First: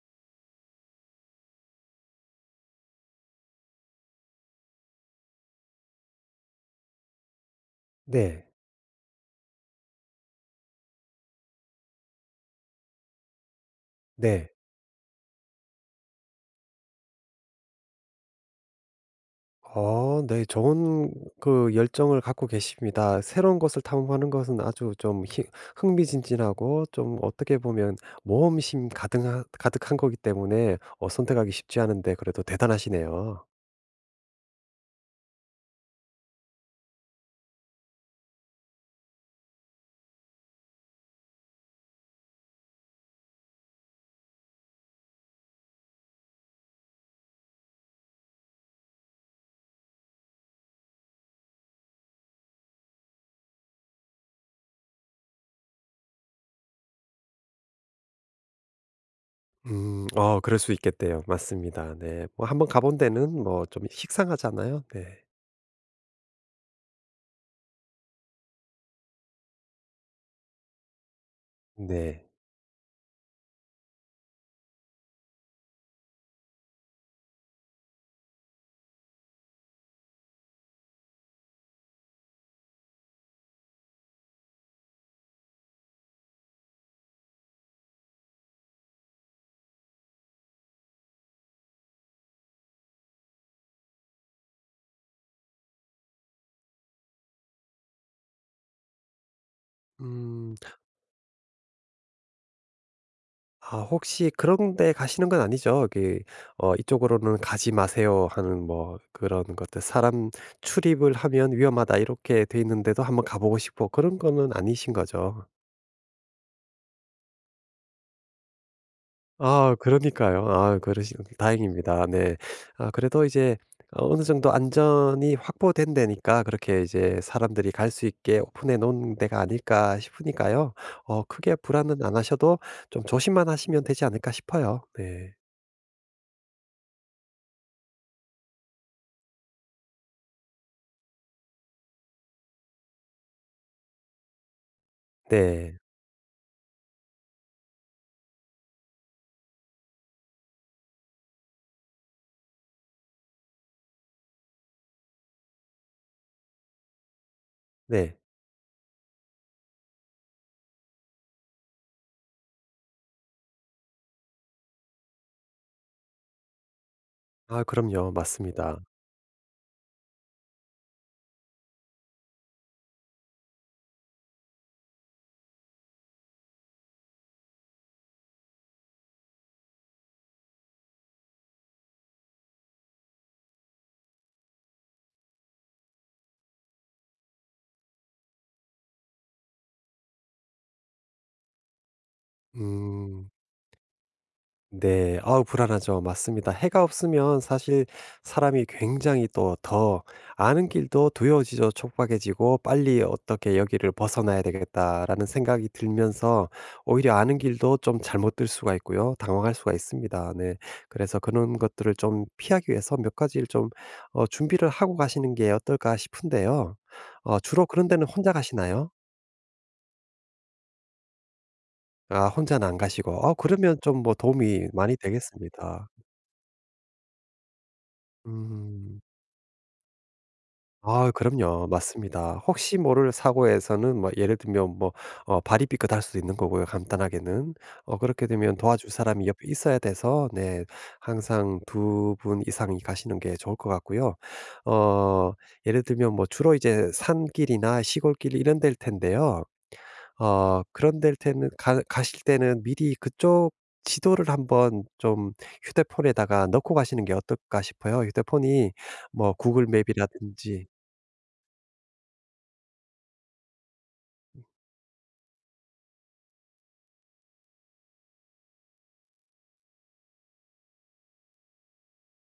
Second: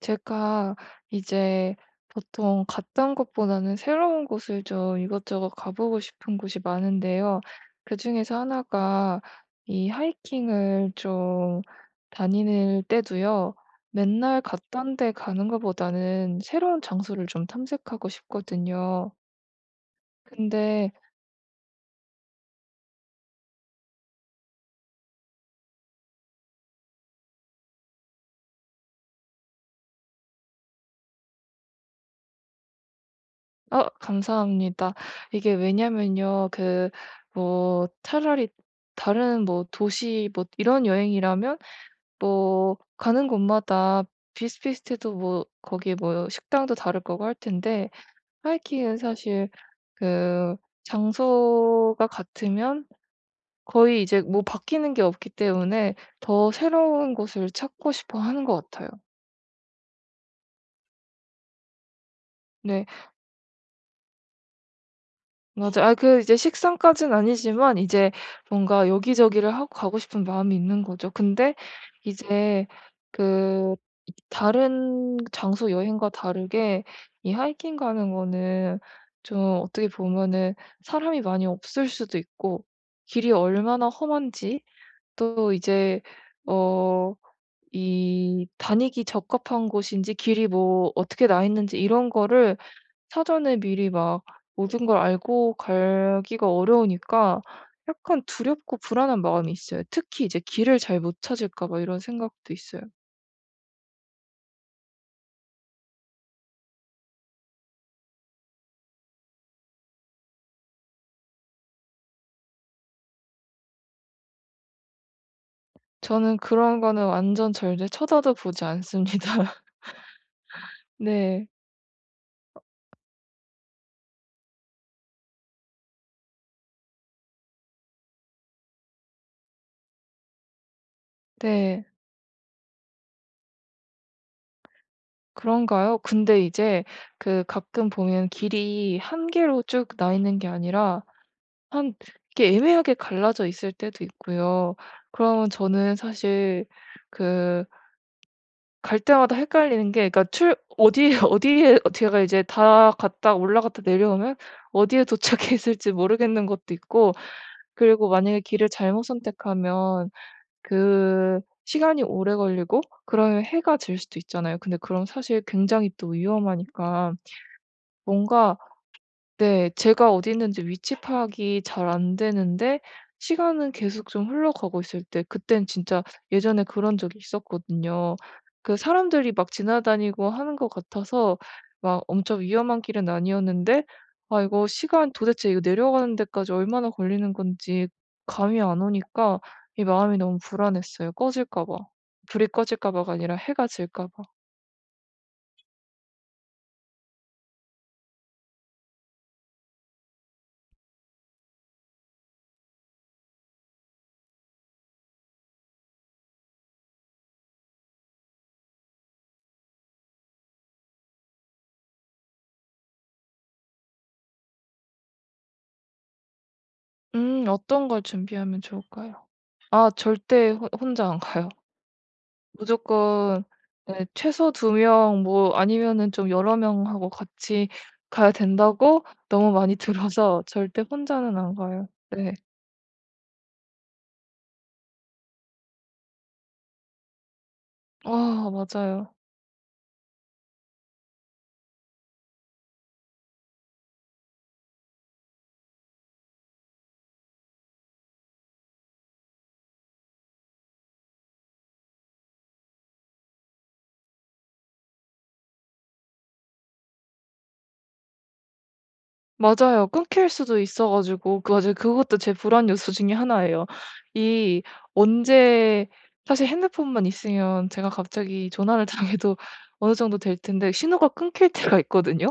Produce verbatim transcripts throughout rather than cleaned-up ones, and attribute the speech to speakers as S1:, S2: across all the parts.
S1: 제가 이제 보통 갔던 곳보다는 새로운 곳을 좀 이것저것 가보고 싶은 곳이 많은데요. 그중에서
S2: 네.
S1: 하나가 이 하이킹을 좀 다니는 때도요. 맨날
S2: 네.
S1: 갔던 데 가는 것보다는 새로운 장소를 좀 탐색하고 싶거든요.
S2: 어 네.
S1: 근데
S2: 좋은 그 열정을 갖고 계십니다. 새로운 것을 탐험하는 것은 아주 좀 희- 흥미진진하고 좀 어떻게 보면 모험심 가 가득한 거기 때문에 어 선택하기 쉽지 않은데 그래도 대단하시네요.
S1: 아, 감사합니다. 이게 왜냐면요. 그 뭐 차라리 다른 뭐 도시 뭐 이런 여행이라면 뭐 가는 곳마다 비슷비슷해도 뭐 거기 뭐 식당도 다를 거고 할 텐데, 하이킹은 사실 그 장소가 같으면 거의 이제 뭐 바뀌는 게 없기 때문에 더 새로운 곳을 찾고 싶어 하는 것 같아요.
S2: 음. 어 그럴 수 있겠대요. 맞습니다. 네. 뭐 한번 가
S1: 네,
S2: 본 데는 뭐 좀 식상하잖아요. 네.
S1: 맞아요. 아, 그 이제 식상까지는 아니지만, 이제 뭔가 여기저기를 하고 가고 싶은 마음이 있는 거죠. 근데
S2: 네.
S1: 이제 그 이 다른 장소 여행과 다르게 이 하이킹 가는 거는 좀 어떻게 보면은 사람이 많이 없을 수도 있고, 길이 얼마나 험한지, 또 이제 어 이 다니기 적합한 곳인지, 길이 뭐 어떻게 나 있는지, 이런 거를 사전에 미리 막 모든 걸 알고 가기가 어려우니까 약간 두렵고 불안한 마음이 있어요. 특히 이제
S2: 음.
S1: 길을 잘 못 찾을까 봐 이런 생각도 있어요.
S2: 아 혹시 그런 데 가시는 건 아니죠? 그 어 "이쪽으로는 가지 마세요." 하는 뭐 그런 것들 "사람 출입을 하면 위험하다." 이렇게 돼 있는데도 한번 가 보고 싶고 그런 거는 아니신 거죠?
S1: 저는 그런 거는 완전 절대 쳐다도 보지 않습니다.
S2: 아 그러니까요. 아 그러시
S1: 네.
S2: 다행입니다. 네. 아 그래도 이제 어느 정도 안전이 확보된 데니까 그렇게 이제 사람들이 갈 수 있게 오픈해 놓은 데가 아닐까 싶으니까요. 어 크게
S1: 네.
S2: 불안은 안 하셔도 좀 조심만 하시면 되지 않을까 싶어요. 네.
S1: 그런가요? 근데 이제 그 가끔 보면 길이 한 개로 쭉 나 있는 게 아니라 한 이렇게 애매하게 갈라져 있을 때도 있고요. 그러면
S2: 네.
S1: 저는 사실 그 갈 때마다 헷갈리는 게, 그러니까 출 어디에 어디에 어 제가 이제 다 갔다 올라갔다 내려오면 어디에 도착해 있을지 모르겠는 것도 있고, 그리고
S2: 네.
S1: 만약에 길을 잘못 선택하면 그 시간이 오래 걸리고, 그러면 해가 질 수도 있잖아요. 근데 그럼 사실 굉장히 또 위험하니까.
S2: 아 그럼요.
S1: 뭔가
S2: 맞습니다.
S1: 네, 제가 어디 있는지 위치 파악이 잘 안 되는데 시간은 계속 좀 흘러가고 있을 때, 그땐 진짜 예전에 그런 적이 있었거든요. 그 사람들이 막 지나다니고 하는 것 같아서 막 엄청 위험한 길은 아니었는데, 아 이거 시간 도대체 이거 내려가는 데까지 얼마나 걸리는 건지 감이 안 오니까 이 마음이 너무 불안했어요. 꺼질까 봐. 불이 꺼질까 봐가
S2: 음.
S1: 아니라 해가 질까 봐.
S2: 네. 아우 불안하죠. 맞습니다. 해가 없으면 사실 사람이 굉장히 또 더 아는 길도 두려워지죠. 촉박해지고 '빨리 어떻게 여기를 벗어나야 되겠다.'라는 생각이 들면서 오히려 아는 길도 좀 잘못 들 수가 있고요. 당황할 수가 있습니다. 네. 그래서 그런 것들을 좀 피하기 위해서 몇 가지를 좀 어 준비를 하고 가시는 게 어떨까 싶은데요. 어
S1: 음,
S2: 주로 그런
S1: 어떤 걸
S2: 데는 혼자
S1: 준비하면
S2: 가시나요?
S1: 좋을까요? 아 절대 호- 혼자 안 가요.
S2: 아 혼자는 안 가시고. 아
S1: 무조건
S2: 그러면 좀
S1: 네,
S2: 뭐
S1: 최소
S2: 도움이
S1: 두
S2: 많이
S1: 명 뭐
S2: 되겠습니다.
S1: 아니면은 좀 여러 명하고 같이 가야
S2: 음.
S1: 된다고 너무 많이 들어서 절대
S2: 아
S1: 혼자는 안
S2: 그럼요.
S1: 가요. 네.
S2: 맞습니다. 혹시 모를 사고에서는 뭐 예를 들면 뭐 어 발이 삐끗할 수도 있는 거고요, 간단하게는. 어 그렇게
S1: 아
S2: 되면 도와줄
S1: 맞아요.
S2: 사람이 옆에 있어야 돼서, 네, 항상 두 분 이상이 가시는 게 좋을 것 같고요. 어 예를 들면 뭐 주로 이제 산길이나 시골길 이런 데일 텐데요. 어 그런 데일 때는 가 가실 때는 미리 그쪽 지도를 한번 좀 휴대폰에다가 넣고 가시는 게 어떨까 싶어요. 휴대폰이 뭐 구글
S1: 맞아요, 끊길 수도
S2: 맵이라든지,
S1: 있어 가지고 그 맞아요. 그것도 제 불안 요소 중에 하나예요. 이 언제 사실 핸드폰만 있으면 제가 갑자기 전화를 당해도 어느 정도 될 텐데 신호가 끊길 때가 있거든요.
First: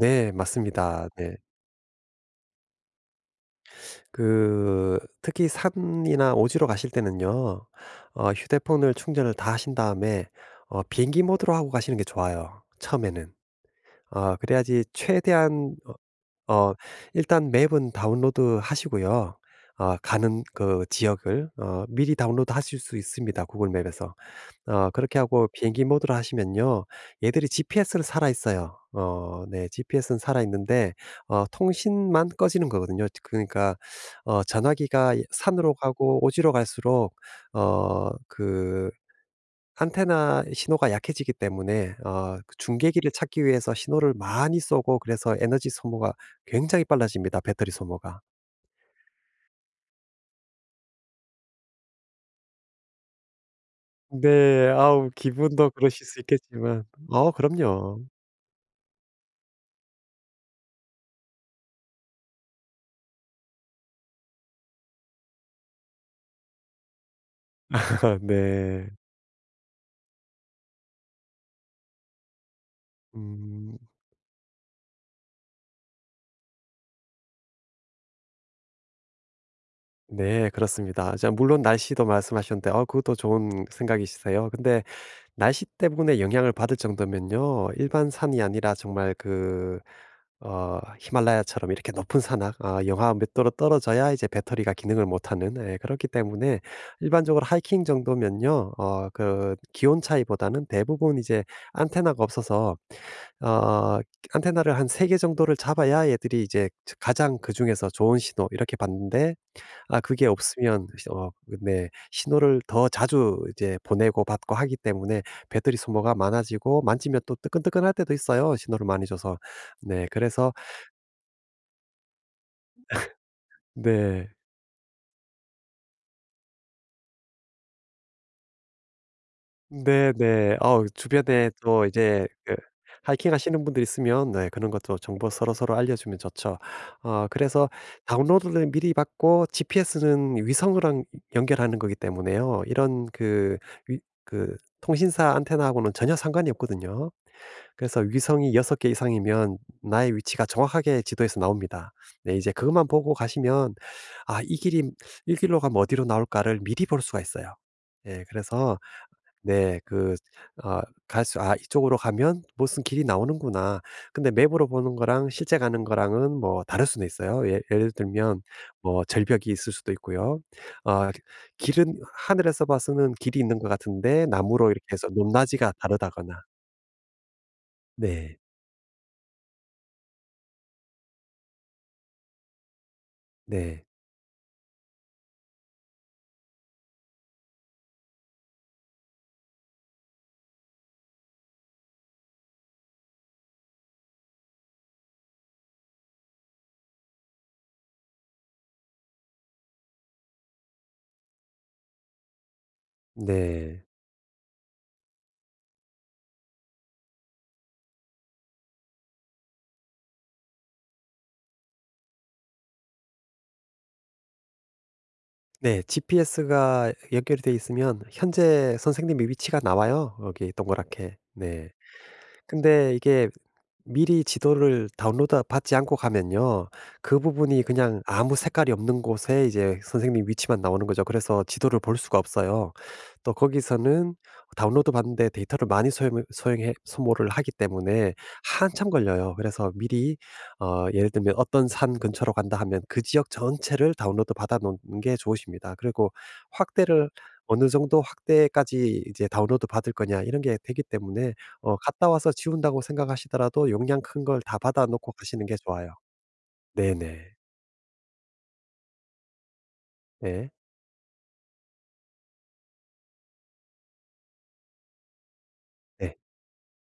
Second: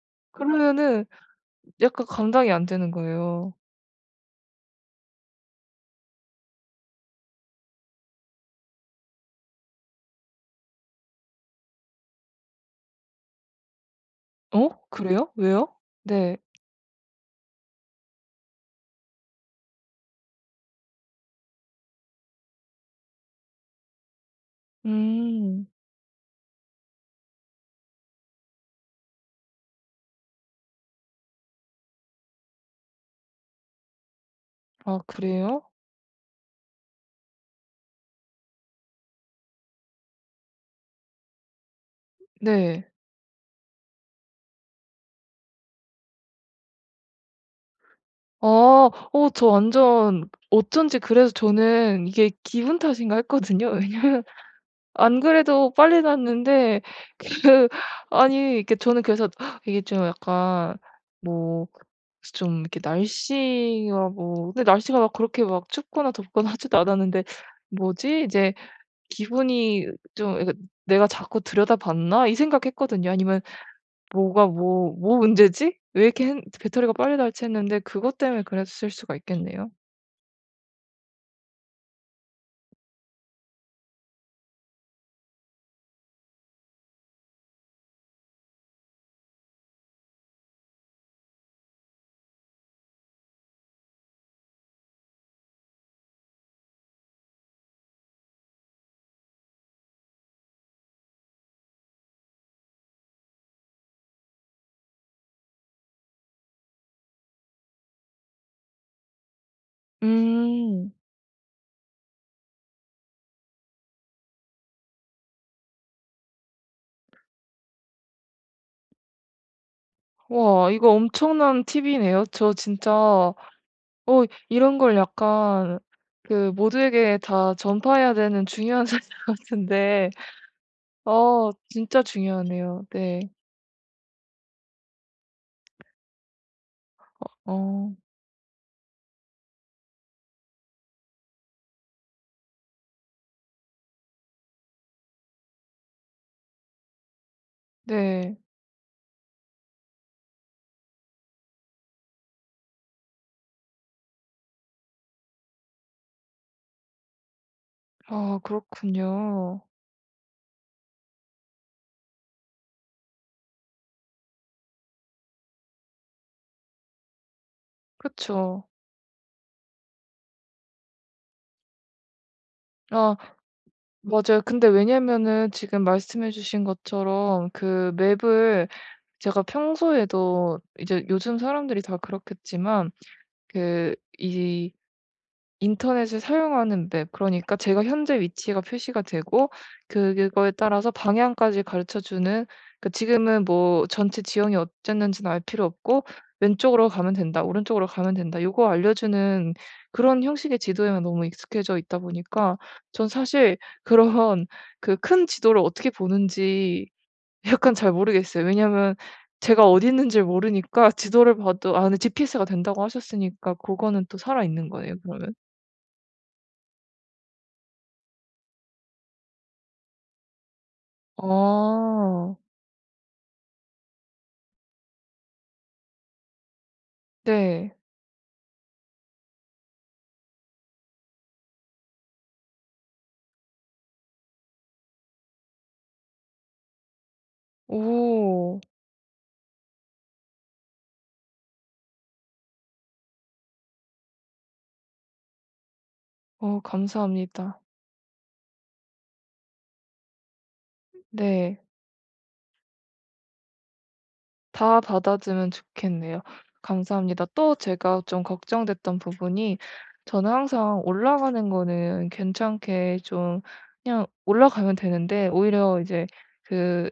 S2: 네,
S1: 그러면은
S2: 맞습니다. 네.
S1: 약간 감당이 안 되는 거예요.
S2: 그 특히 산이나 오지로 가실 때는요. 어 휴대폰을 충전을 다 하신 다음에 어 비행기 모드로 하고 가시는 게 좋아요, 처음에는. 어
S1: "어?
S2: 그래야지
S1: 그래요? 왜요?"
S2: 최대한,
S1: 네.
S2: 어 일단 맵은 다운로드 하시고요. 어 가는 그 지역을 어 미리 다운로드 하실 수 있습니다, 구글 맵에서. 어 그렇게 하고
S1: 음.
S2: 비행기 모드로 하시면요, 얘들이 지피에스를 살아있어요. 어 네. 지피에스는 살아있는데 어 통신만 꺼지는 거거든요. 그러니까 어
S1: 아
S2: 전화기가
S1: 그래요?
S2: 산으로 가고 오지로 갈수록 어그 안테나 신호가 약해지기 때문에 어 그
S1: 네.
S2: 중계기를 찾기 위해서 신호를 많이 쏘고, 그래서 에너지 소모가 굉장히 빨라집니다, 배터리 소모가.
S1: 아. 어 저 완전 어쩐지 그래서 저는 이게 기분 탓인가 했거든요. 왜냐면
S2: 네. 아우
S1: 안
S2: 기분도
S1: 그래도 빨리
S2: 그러실 수
S1: 났는데
S2: 있겠지만 어
S1: 그
S2: 그럼요.
S1: 아니 이렇게 저는 그래서 이게 좀 약간 뭐 좀 이렇게 날씨라고. 근데 날씨가 막 그렇게 막 춥거나 덥거나 하지도 않았는데 '뭐지?' 이제
S2: 네.
S1: 기분이 좀 이거 '내가 자꾸 들여다봤나?' 이 생각했거든요. 아니면
S2: 음.
S1: 뭐가 뭐 뭐 문제지? 왜 이렇게 핸 배터리가 빨리 닳지?"했는데 그것 때문에 그랬을 수가 있겠네요.
S2: 네. 그렇습니다. 자, 물론 날씨도 말씀하셨는데 어 그것도 좋은 생각이시세요. 근데 날씨 때문에 영향을 받을 정도면요, 일반 산이 아니라 정말 그 어 히말라야처럼 이렇게 높은 산악, 아, 영하 몇 도로 떨어져야 이제 배터리가 기능을 못하는, 예, 그렇기 때문에 일반적으로 하이킹 정도면요. 어 그 기온 차이보다는 대부분 이제 안테나가 없어서 어 안테나를 한 세 개 정도를 잡아야 얘들이 이제 가장 그중에서 좋은 신호 이렇게 받는데, 아, 그게 없으면
S1: 음.
S2: 어 네, 신호를 더 자주 이제 보내고 받고 하기 때문에 배터리 소모가 많아지고 만지면 또 뜨끈뜨끈할 때도 있어요, 신호를 많이 줘서. 네, 그래서.
S1: 와 이거 엄청난 팁이네요. 저 진짜 어
S2: 네.
S1: 이런 걸 약간 그 모두에게 다 전파해야 되는 중요한 사실 같은데
S2: 네네. 어 주변에
S1: 어
S2: 또
S1: 진짜
S2: 이제 그
S1: 중요하네요. 네.
S2: 하이킹 하시는 분들 있으면, 네, 그런 것도 정보 서로서로 알려주면 좋죠. 어 그래서
S1: 어
S2: 다운로드를 미리 받고, 지피에스는 위성이랑 연결하는 거기 때문에요. 이런 그 위 그 통신사 안테나하고는 전혀 상관이 없거든요. 그래서
S1: 네.
S2: 위성이 여섯 개 이상이면 나의 위치가 정확하게 지도에서 나옵니다. 네, 이제 그것만 보고 가시면 '아, 이 길이 이 길로 가면 어디로 나올까.'를 미리 볼 수가 있어요. 예,
S1: 아
S2: 그래서,
S1: 그렇군요.
S2: 네, 그 어 갈수 '아, 이쪽으로 가면 무슨 길이 나오는구나.' 근데 맵으로 보는 거랑 실제 가는 거랑은 뭐 다를 수는 있어요. 예, 예를 들면
S1: 그쵸.
S2: 뭐 절벽이 있을 수도 있고요. 어 길은 하늘에서 봐서는
S1: 아
S2: 길이 있는 것 같은데
S1: 맞아요.
S2: 나무로
S1: 근데
S2: 이렇게 해서
S1: 왜냐면은
S2: 높낮이가
S1: 지금 말씀해
S2: 다르다거나.
S1: 주신 것처럼 그
S2: 네.
S1: 맵을 제가 평소에도 이제 요즘 사람들이 다 그렇겠지만
S2: 네.
S1: 그 이 인터넷을 사용하는 맵, 그러니까 제가 현재 위치가 표시가 되고 그, 그거에 따라서 방향까지 가르쳐 주는, 그 지금은 뭐 전체 지형이 어쨌는지는 알 필요 없고 "왼쪽으로 가면 된다. 오른쪽으로 가면 된다." 요거 알려주는, 그런 형식의 지도에만 너무 익숙해져 있다 보니까 전 사실
S2: 네.
S1: 그런 그 큰 지도를 어떻게 보는지 약간 잘 모르겠어요. 왜냐면 제가 어디 있는지를 모르니까, 지도를 봐도. 아 근데 지피에스가 된다고 하셨으니까 그거는 또 살아있는 거네요 그러면.
S2: 네. 지피에스가 연결이 돼 있으면 현재 선생님의 위치가 나와요, 여기 동그랗게. 네.
S1: 아
S2: 근데 이게 미리 지도를 다운로드 받지 않고 가면요, 그 부분이
S1: 네.
S2: 그냥 아무 색깔이 없는 곳에 이제 선생님 위치만 나오는 거죠. 그래서 지도를 볼 수가 없어요. 또 거기서는 다운로드 받는데 데이터를 많이 소용, 소용해, 소모를 하기 때문에
S1: 오.
S2: 한참 걸려요. 그래서 미리 어, 예를 들면 어떤 산 근처로 간다 하면 그 지역 전체를 다운로드 받아 놓는 게 좋으십니다. 그리고
S1: 어
S2: 확대를
S1: 감사합니다.
S2: 어느 정도 확대까지 이제 다운로드 받을 거냐 이런 게 되기 때문에
S1: 네.
S2: 어 갔다 와서 지운다고 생각하시더라도 용량 큰 걸 다
S1: 다
S2: 받아 놓고 가시는
S1: 받아주면
S2: 게 좋아요.
S1: 좋겠네요.
S2: 네네.
S1: 감사합니다. 또 제가 좀 걱정됐던 부분이, 저는
S2: 네.
S1: 항상 올라가는 거는 괜찮게 좀 그냥 올라가면 되는데, 오히려 이제
S2: 네.
S1: 그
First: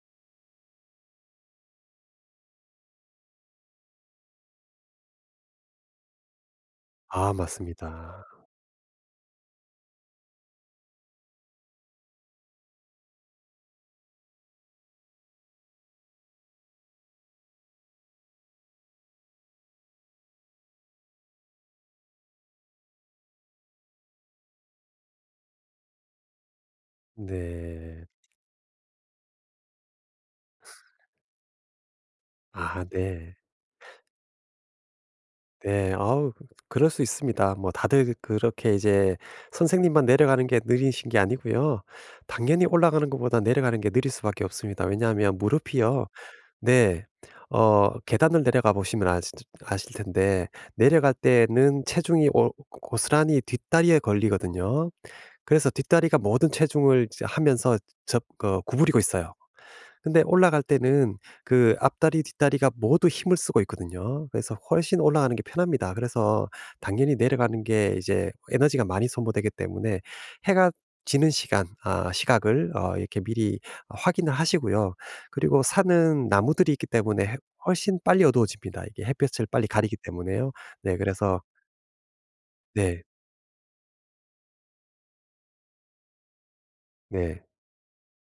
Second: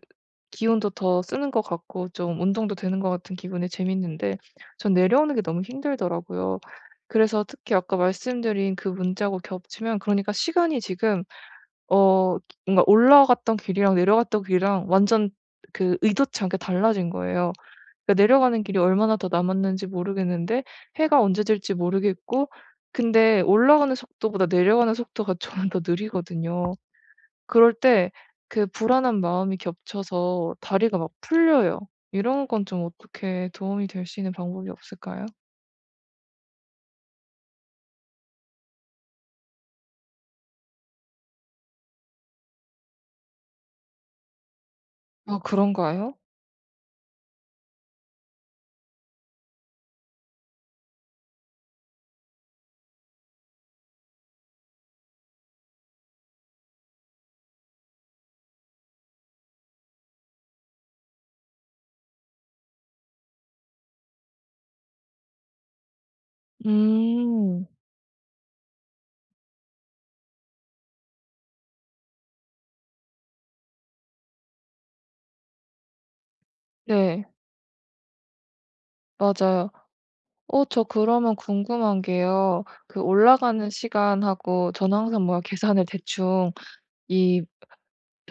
S1: 기운도 더 쓰는 것 같고 좀 운동도 되는 것 같은 기분에 재밌는데 전 내려오는 게 너무 힘들더라고요.
S2: 아
S1: 그래서 특히 아까
S2: 맞습니다.
S1: 말씀드린 그 문제하고 겹치면 그러니까 시간이 지금 어 뭔가 올라갔던 길이랑 내려갔던 길이랑 완전 그 의도치 않게 달라진 거예요. 그러니까 내려가는 길이 얼마나 더 남았는지 모르겠는데, 해가 언제 질지 모르겠고, 근데 올라가는 속도보다 내려가는 속도가 저는 더 느리거든요.
S2: 네.
S1: 그럴
S2: 네.
S1: 때 그 불안한 마음이 겹쳐서 다리가 막 풀려요. 이런 건
S2: 아
S1: 좀
S2: 네.
S1: 어떻게 도움이 될 수 있는 방법이 없을까요?
S2: 네. 아우 그 그럴 수 있습니다. 뭐 다들 그렇게 이제 선생님만 내려가는 게 느리신 게 아니고요. 당연히 올라가는 것보다 내려가는 게 느릴 수밖에 없습니다. 왜냐하면
S1: 아
S2: 무릎이요.
S1: 그런가요?
S2: 네. 어 계단을 내려가 보시면 아실 아실 텐데 내려갈 때는 체중이 오- 고스란히 뒷다리에 걸리거든요. 그래서 뒷다리가 모든 체중을 이제 하면서 접 어, 구부리고 있어요. 근데 올라갈 때는 그 앞다리, 뒷다리가 모두 힘을 쓰고 있거든요. 그래서 훨씬 올라가는 게 편합니다. 그래서 당연히 내려가는
S1: 음.
S2: 게 이제 에너지가 많이 소모되기 때문에 해가 지는 시간, 아, 시각을 어 이렇게 미리 확인을 하시고요. 그리고 산은 나무들이 있기 때문에
S1: 네.
S2: 해 훨씬 빨리 어두워집니다. 이게 햇볕을 빨리
S1: 맞아요.
S2: 가리기 때문에요.
S1: 어 저
S2: 네,
S1: 그러면
S2: 그래서.
S1: 궁금한 게요. 그
S2: 네.
S1: 올라가는 시간하고 저는 항상 뭐 계산을 대충 이
S2: 네.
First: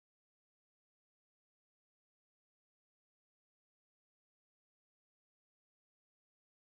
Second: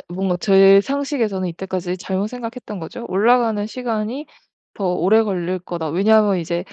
S1: 뭔가 제 상식에서는 이때까지 잘못 생각했던 거죠. '올라가는 시간이 더 오래 걸릴 거다.' 왜냐하면 이제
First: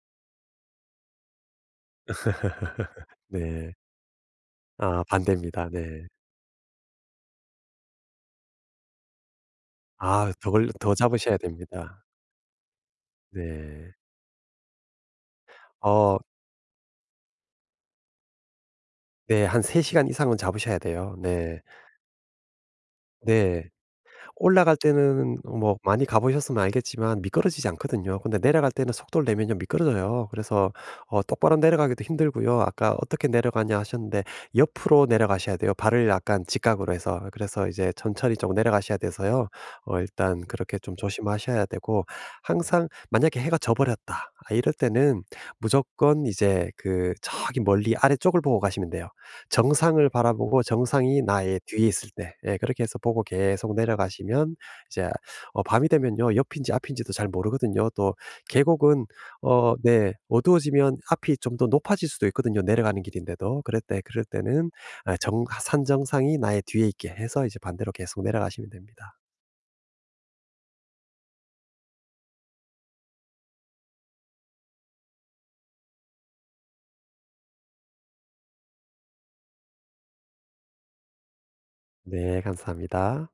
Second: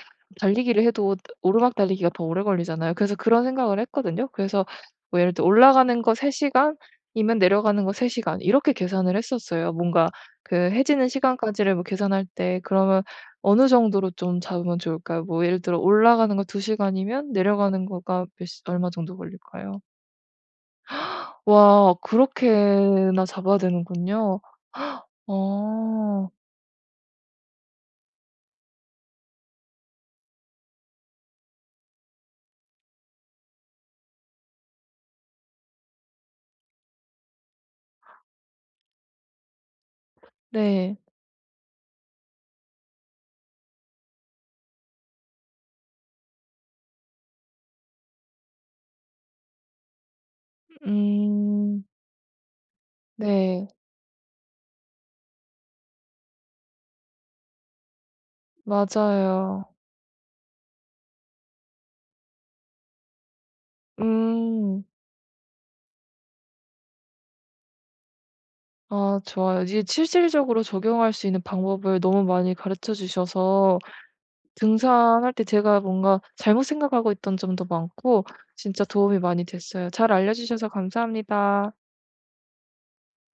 S1: 달리기를 해도 오르막 달리기가 더 오래 걸리잖아요. 그래서 그런
S2: 네.
S1: 생각을 했거든요. 그래서
S2: 아
S1: 뭐 예를 들어
S2: 반대입니다.
S1: 올라가는
S2: 네.
S1: 거 세 시간이면 내려가는 거 세 시간 이렇게 계산을 했었어요. 뭔가
S2: 아, 더
S1: 그
S2: 걸 더
S1: 해지는
S2: 잡으셔야
S1: 시간까지를 뭐
S2: 됩니다.
S1: 계산할 때, 그러면 어느
S2: 네.
S1: 정도로 좀 잡으면 좋을까요? 뭐 예를 들어
S2: 어
S1: 올라가는 거 두 시간이면 내려가는 거가 몇 시 얼마 정도
S2: 네. 한 세
S1: 걸릴까요?
S2: 시간 이상은 잡으셔야 돼요. 네.
S1: 와 그렇게나 잡아야
S2: 네.
S1: 되는군요.
S2: 올라갈 때는 뭐 많이 가
S1: 어.
S2: 보셨으면 알겠지만 미끄러지지 않거든요. 근데 내려갈 때는 속도를 내면요 미끄러져요. 그래서 어 똑바로 내려가기도 힘들고요. 아까 "어떻게 내려가냐." 하셨는데 옆으로 내려가셔야 돼요. 발을 약간 직각으로 해서. 그래서 이제 천천히 좀 내려가셔야 돼서요. 어 일단 그렇게 좀
S1: 네.
S2: 조심하셔야 되고, 항상 만약에 해가 져 버렸다, 아, 이럴 때는 무조건 이제 그 저기 멀리 아래쪽을 보고 가시면 돼요. 정상을 바라보고 정상이 나의
S1: 음.
S2: 뒤에 있을 때, 예, 그렇게 해서 보고
S1: 네.
S2: 계속 내려가시면 이제 어 밤이 되면요 옆인지 앞인지도 잘 모르거든요. 또 계곡은
S1: 맞아요.
S2: 어 네, 어두워지면 앞이 좀 더 높아질 수도 있거든요, 내려가는 길인데도. 그럴 때 그럴 때는
S1: 음.
S2: 아, 정 산 정상이 나의 뒤에 있게 해서 이제 반대로 계속 내려가시면 됩니다.
S1: 아 좋아요. 이제 실질적으로 적용할 수 있는 방법을 너무 많이 가르쳐 주셔서 등산할 때 제가 뭔가 잘못 생각하고 있던 점도 많고 진짜 도움이 많이 됐어요. 잘 알려 주셔서 감사합니다.
S2: 네, 감사합니다.